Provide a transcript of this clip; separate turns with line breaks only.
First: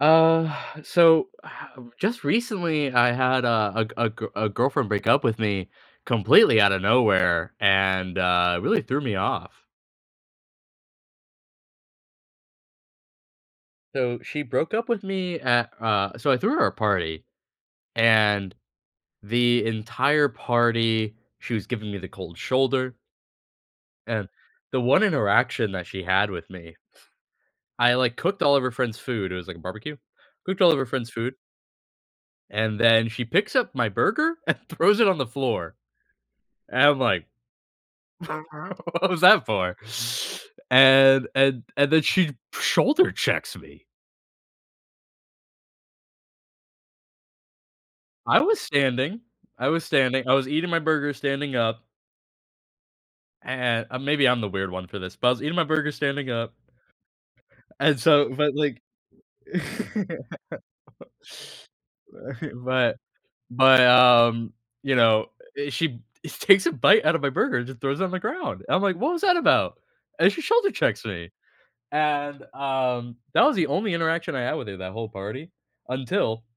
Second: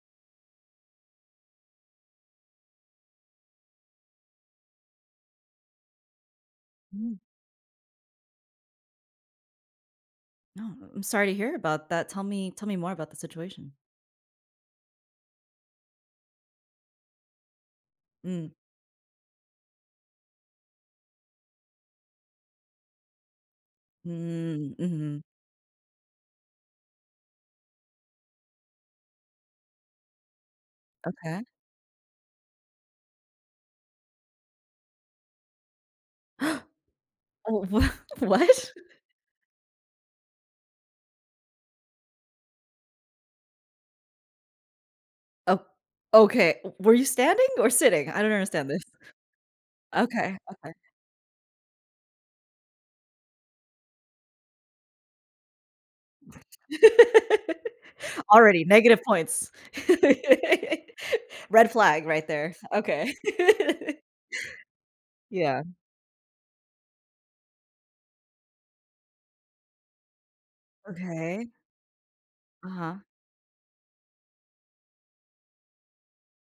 Uh, so, just recently, I had a a g a g a girlfriend break up with me completely outta
Mm.
nowhere, and, uh, it really threw me off.
No, I'm sorry to hear about that, tell me tell me more about the situation.
So, she broke up with me at, uh so I threw her a party, and
Mm.
the entire party, she was giving me the cold shoulder. And,
Mm,
the one
mhm.
interaction that she had with me I, like, cooked all of her friend's food it was like a barbecue. Cooked all of her friend's food.
Okay.
And then, she picks up my burger and throws it on the floor. And, I'm like,
Oh, wha what?
What was that for?" And and and then she shoulder checks me.
Oh okay, w were you standing or sitting? I don't
I was
understand this.
standing I was standing I
Okay,
was eating
okay.
my burger standing up. And uh, maybe I'm the weird one for this? But, I was eating my burger standing up. And, so but,
Already
like
negative points. Red flag right
But
there
but
okay.
but, um, you know
Yeah.
eh, she takes a bite out of my burger and just throws it on the ground, and I'm like, "What was that about?" And she shoulder checks me.
Okay.
And,
Uh-huh.
um, that was the only interaction I had with her, that whole party, until